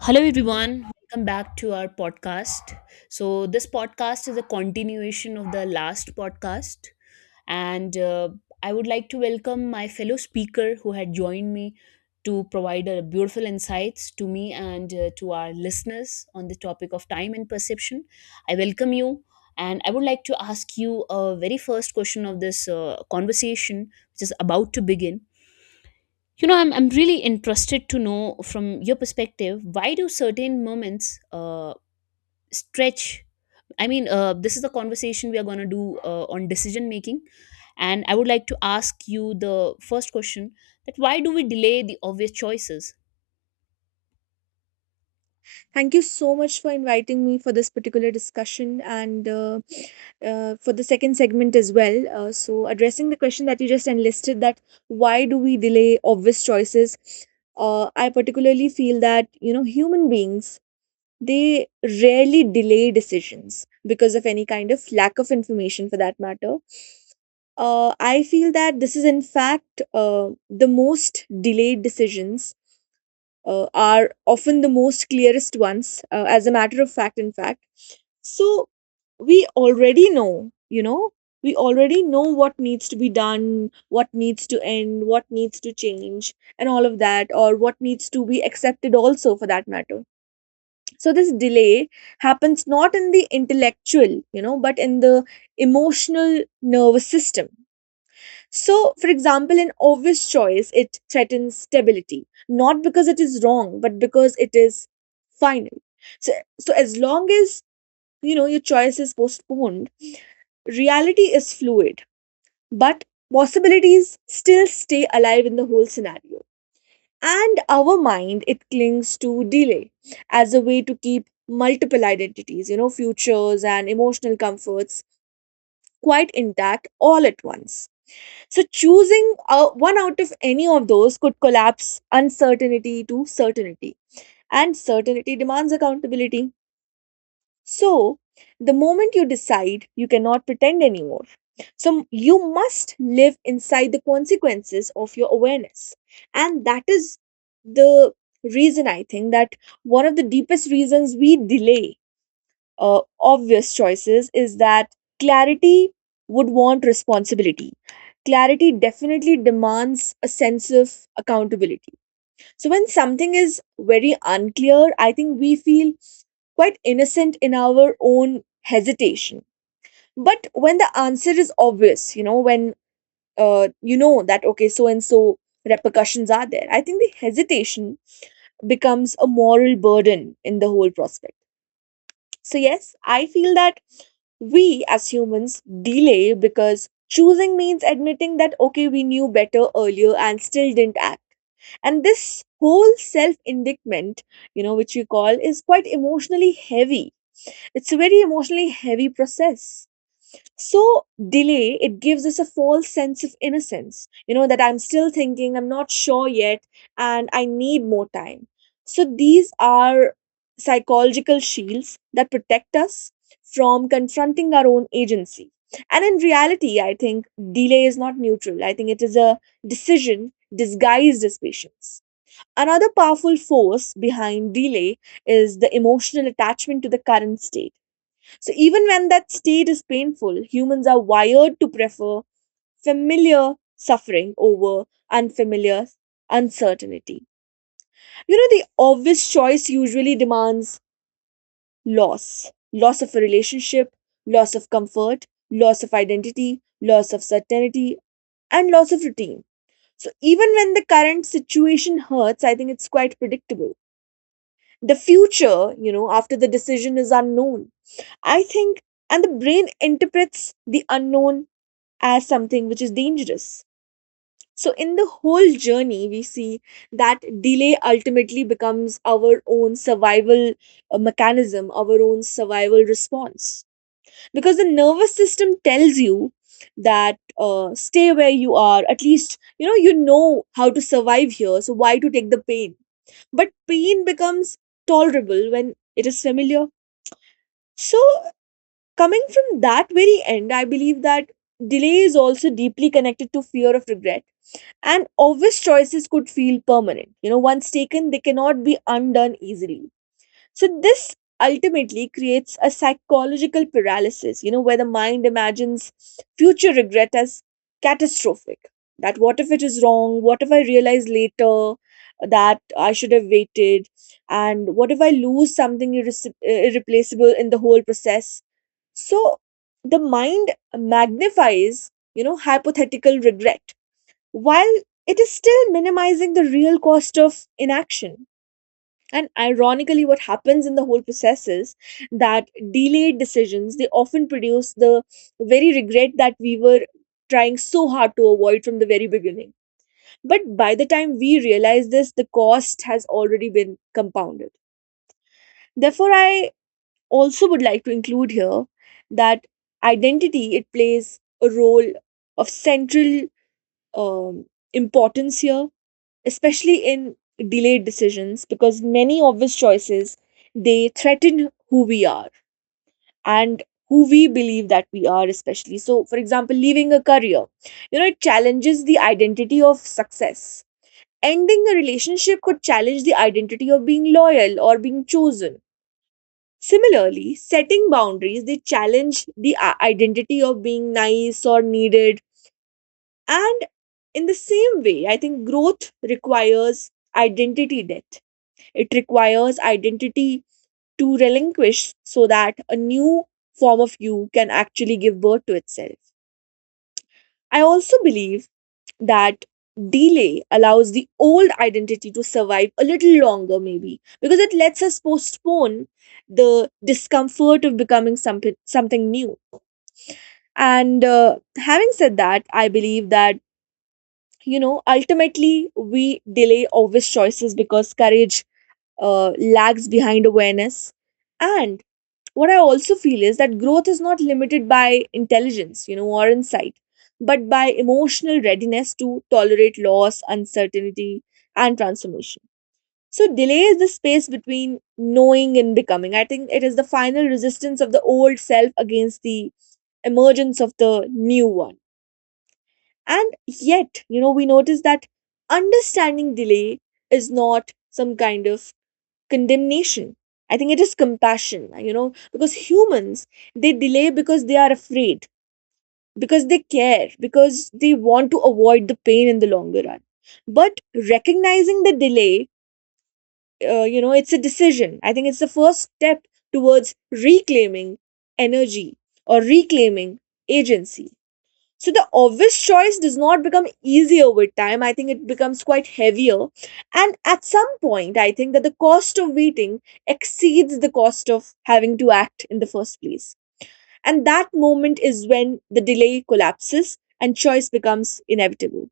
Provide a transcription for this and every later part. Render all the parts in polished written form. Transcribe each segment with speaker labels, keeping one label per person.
Speaker 1: Hello, everyone. Welcome back to our podcast. So, this podcast is a continuation of the last podcast. And I would like to welcome my fellow speaker who had joined me to provide a beautiful insights to me and to our listeners on the topic of time and perception. I welcome you. And I would like to ask you a very first question of this conversation, which is about to begin. You know, I'm really interested to know from your perspective why do certain moments stretch? I mean, this is the conversation we are going to do on decision making. And I would like to ask you the first question that why do we delay the obvious choices?
Speaker 2: Thank you so much for inviting me for this particular discussion and for the second segment as well. Addressing the question that you just enlisted, that why do we delay obvious choices? I particularly feel that, you know, human beings, they rarely delay decisions because of any kind of lack of information for that matter. I feel that this is, in fact, the most delayed decisions are often the most clearest ones, as a matter of fact, in fact. So we already know, you know, we already know what needs to be done, what needs to end, what needs to change, and all of that, or what needs to be accepted also for that matter. So this delay happens not in the intellectual, you know, but in the emotional nervous system. So, for example, an obvious choice, it threatens stability, not because it is wrong, but because it is final. So, so as long as, you know, your choice is postponed, reality is fluid, but possibilities still stay alive in the whole scenario. And our mind, it clings to delay as a way to keep multiple identities, you know, futures and emotional comforts quite intact all at once. So choosing one out of any of those could collapse uncertainty to certainty, and certainty demands accountability. So, the moment you decide, you cannot pretend anymore. So, you must live inside the consequences of your awareness. And that is the reason I think that one of the deepest reasons we delay obvious choices is that clarity would want responsibility. Clarity definitely demands a sense of accountability. So, when something is very unclear, I think we feel quite innocent in our own hesitation. But when the answer is obvious, you know, when you know that, okay, so and so repercussions are there, I think the hesitation becomes a moral burden in the whole prospect. So, yes, I feel that we as humans delay because choosing means admitting that, okay, we knew better earlier and still didn't act. And this whole self indictment, you know, which we call, is quite emotionally heavy. It's a very emotionally heavy process. So, delay, it gives us a false sense of innocence, you know, that I'm still thinking, I'm not sure yet, and I need more time. So, these are psychological shields that protect us from confronting our own agency. And in reality, I think delay is not neutral. I think it is a decision disguised as patience. Another powerful force behind delay is the emotional attachment to the current state. So even when that state is painful, humans are wired to prefer familiar suffering over unfamiliar uncertainty. You know, the obvious choice usually demands loss of a relationship, loss of comfort, loss of identity, loss of certainty, and loss of routine. So even when the current situation hurts, I think it's quite predictable. The future, you know, after the decision is unknown, I think, and the brain interprets the unknown as something which is dangerous. So, in the whole journey, we see that delay ultimately becomes our own survival mechanism, our own survival response. Because the nervous system tells you that, stay where you are, at least you know how to survive here, so why to take the pain? But pain becomes tolerable when it is familiar. So, coming from that very end, I believe that delay is also deeply connected to fear of regret. And obvious choices could feel permanent. You know, once taken, they cannot be undone easily. So this ultimately creates a psychological paralysis, you know, where the mind imagines future regret as catastrophic. That what if it is wrong? What if I realize later that I should have waited? And what if I lose something irreplaceable in the whole process? So the mind magnifies, you know, hypothetical regret while it is still minimizing the real cost of inaction. And ironically, what happens in the whole process is that delayed decisions, they often produce the very regret that we were trying so hard to avoid from the very beginning. But by the time we realize this, the cost has already been compounded. Therefore, I also would like to include here that identity, it plays a role of central um, importance here, especially in delayed decisions, because many obvious choices, they threaten who we are and who we believe that we are. Especially so, for example, leaving a career, you know, it challenges the identity of success. Ending a relationship could challenge the identity of being loyal or being chosen. Similarly, setting boundaries, they challenge the identity of being nice or needed. And in the same way, I think growth requires identity death. It requires identity to relinquish so that a new form of you can actually give birth to itself. I also believe that delay allows the old identity to survive a little longer, maybe, because it lets us postpone the discomfort of becoming something, something new. And having said that, I believe that, you know, ultimately we delay obvious choices because courage lags behind awareness. And what I also feel is that growth is not limited by intelligence, you know, or insight, but by emotional readiness to tolerate loss, uncertainty, and transformation. So, delay is the space between knowing and becoming. I think it is the final resistance of the old self against the emergence of the new one. And yet, you know, we notice that understanding delay is not some kind of condemnation. I think it is compassion, you know, because humans, they delay because they are afraid, because they care, because they want to avoid the pain in the longer run. But recognizing the delay, you know, it's a decision. I think it's the first step towards reclaiming energy, or reclaiming agency. So the obvious choice does not become easier with time. I think it becomes quite heavier. And at some point, I think that the cost of waiting exceeds the cost of having to act in the first place. And that moment is when the delay collapses and choice becomes inevitable.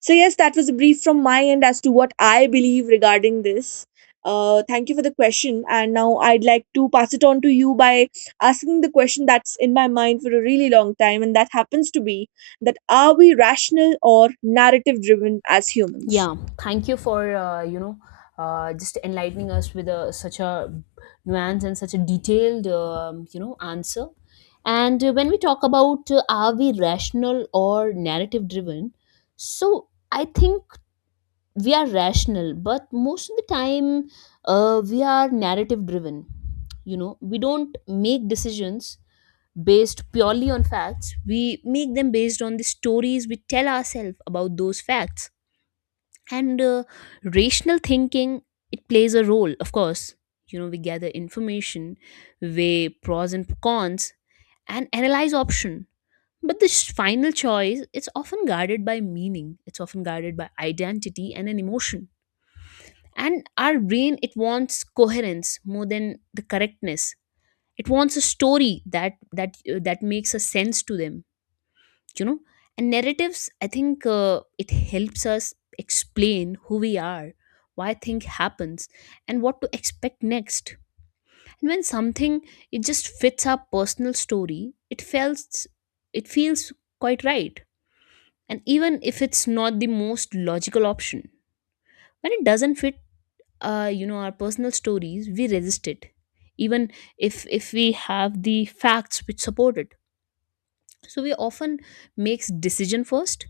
Speaker 2: So, yes, that was a brief from my end as to what I believe regarding this. Thank you for the question. And now I'd like to pass it on to you by asking the question that's in my mind for a really long time, and that happens to be that are we rational or narrative driven as humans?
Speaker 1: Yeah, thank you for just enlightening us with a, such a nuance and such a detailed answer. And when we talk about are we rational or narrative driven, so I think we are rational, but most of the time we are narrative driven. You know, we don't make decisions based purely on facts. We make them based on the stories we tell ourselves about those facts and rational thinking, it plays a role, of course. You know, we gather information, weigh pros and cons, and analyze option, but this final choice, it's often guarded by meaning, it's often guarded by identity and an emotion. And our brain, it wants coherence more than the correctness. It wants a story that makes a sense to them, you know. And narratives, I think, it helps us explain who we are, why thing happens, and what to expect next. And when something, it just fits our personal story, it feels, it feels quite right, and even if it's not the most logical option, when it doesn't fit, you know, our personal stories, we resist it, even if we have the facts which support it. So we often makes decision first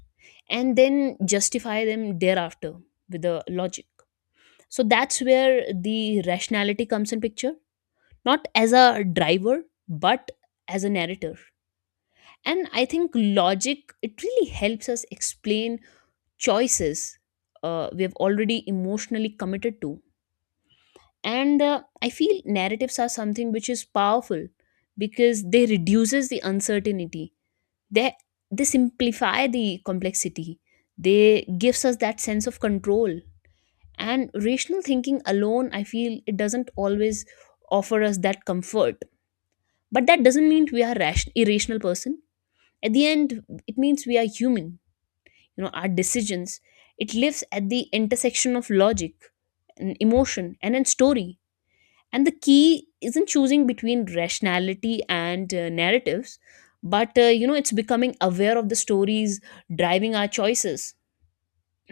Speaker 1: and then justify them thereafter with the logic. So that's where the rationality comes in picture, not as a driver, but as a narrator. And I think logic, it really helps us explain choices we have already emotionally committed to. And I feel narratives are something which is powerful because they reduces the uncertainty. They, they simplify the complexity. They gives us that sense of control, and rational thinking alone, I feel, it doesn't always offer us that comfort. But that doesn't mean we are irrational person. At the end, it means we are human. You know, our decisions, it lives at the intersection of logic and emotion and then story. And the key isn't choosing between rationality and narratives, but you know, it's becoming aware of the stories driving our choices.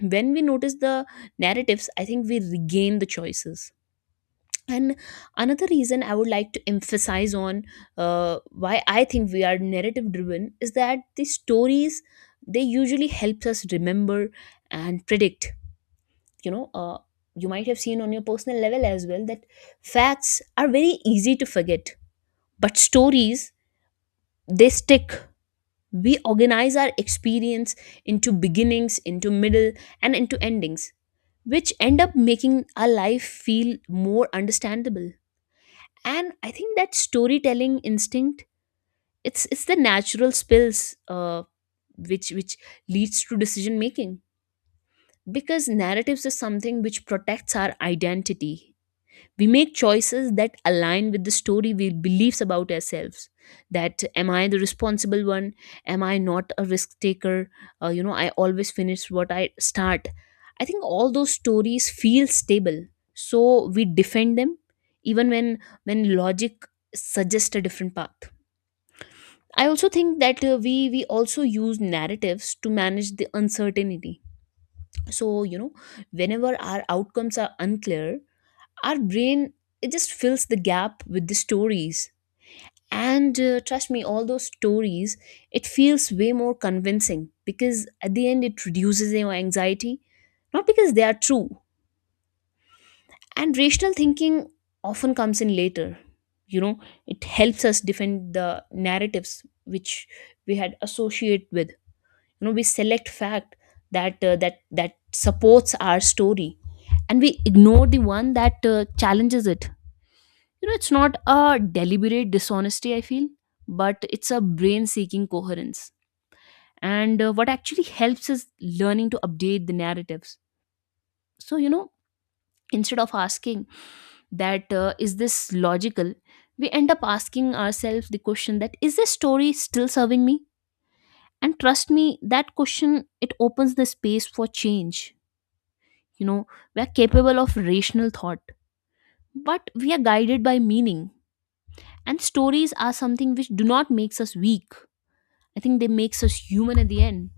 Speaker 1: When we notice the narratives, I think we regain the choices. And another reason I would like to emphasize on why I think we are narrative driven is that the stories, they usually helps us remember and predict. You know, you might have seen on your personal level as well that facts are very easy to forget, but stories, they stick. We organize our experience into beginnings, into middle, and into endings, which end up making our life feel more understandable. And I think that storytelling instinct, it's the natural spills, which leads to decision making, because narratives is something which protects our identity. We make choices that align with the story we believes about ourselves. That am I the responsible one, am I not a risk taker? You know, I always finish what I start. I think all those stories feel stable, so we defend them even when logic suggests a different path. I also think that we also use narratives to manage the uncertainty. So, you know, whenever our outcomes are unclear, our brain, it just fills the gap with the stories. And trust me, all those stories, it feels way more convincing because at the end it reduces your anxiety, not because they are true. And rational thinking often comes in later, you know, it helps us defend the narratives which we had associate with. You know, we select fact that that supports our story, and we ignore the one that challenges it. You know, it's not a deliberate dishonesty, I feel, but it's a brain seeking coherence. And what actually helps is learning to update the narratives. So, you know, instead of asking that, is this logical, we end up asking ourselves the question that, is this story still serving me? And trust me, that question, it opens the space for change. You know, we're capable of rational thought, but we are guided by meaning. And stories are something which do not makes us weak. I think they makes us human at the end.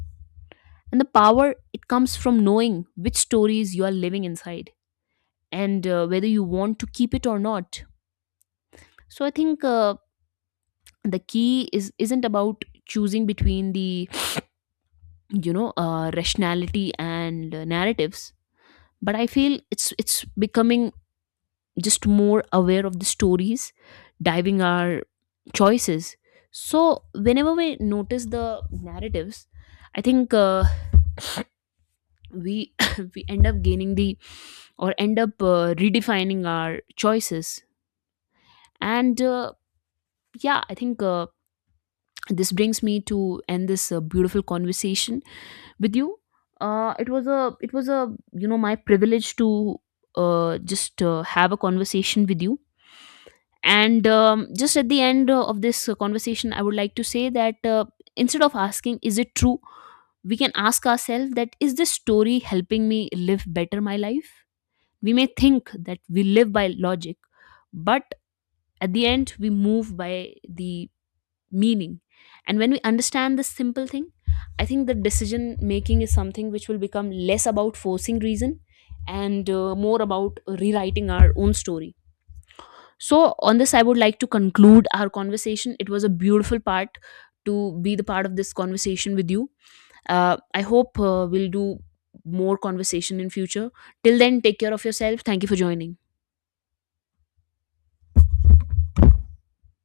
Speaker 1: And the power, it comes from knowing which stories you are living inside, and whether you want to keep it or not. So I think the key is isn't about choosing between the, rationality and narratives, but I feel it's becoming just more aware of the stories, diving our choices. So whenever we notice the narratives, I think. We we end up gaining the, or end up redefining our choices and yeah, I think, this brings me to end this beautiful conversation with you. It was a you know, my privilege to just have a conversation with you. And just at the end of this conversation, I would like to say that, instead of asking is it true, we can ask ourselves that, is this story helping me live better my life? We may think that we live by logic, but at the end, we move by the meaning. And when we understand this simple thing, I think the decision making is something which will become less about forcing reason and more about rewriting our own story. So, on this, I would like to conclude our conversation. It was a beautiful part to be the part of this conversation with you. I hope we'll do more conversation in future. Till then, take care of yourself. Thank you for joining.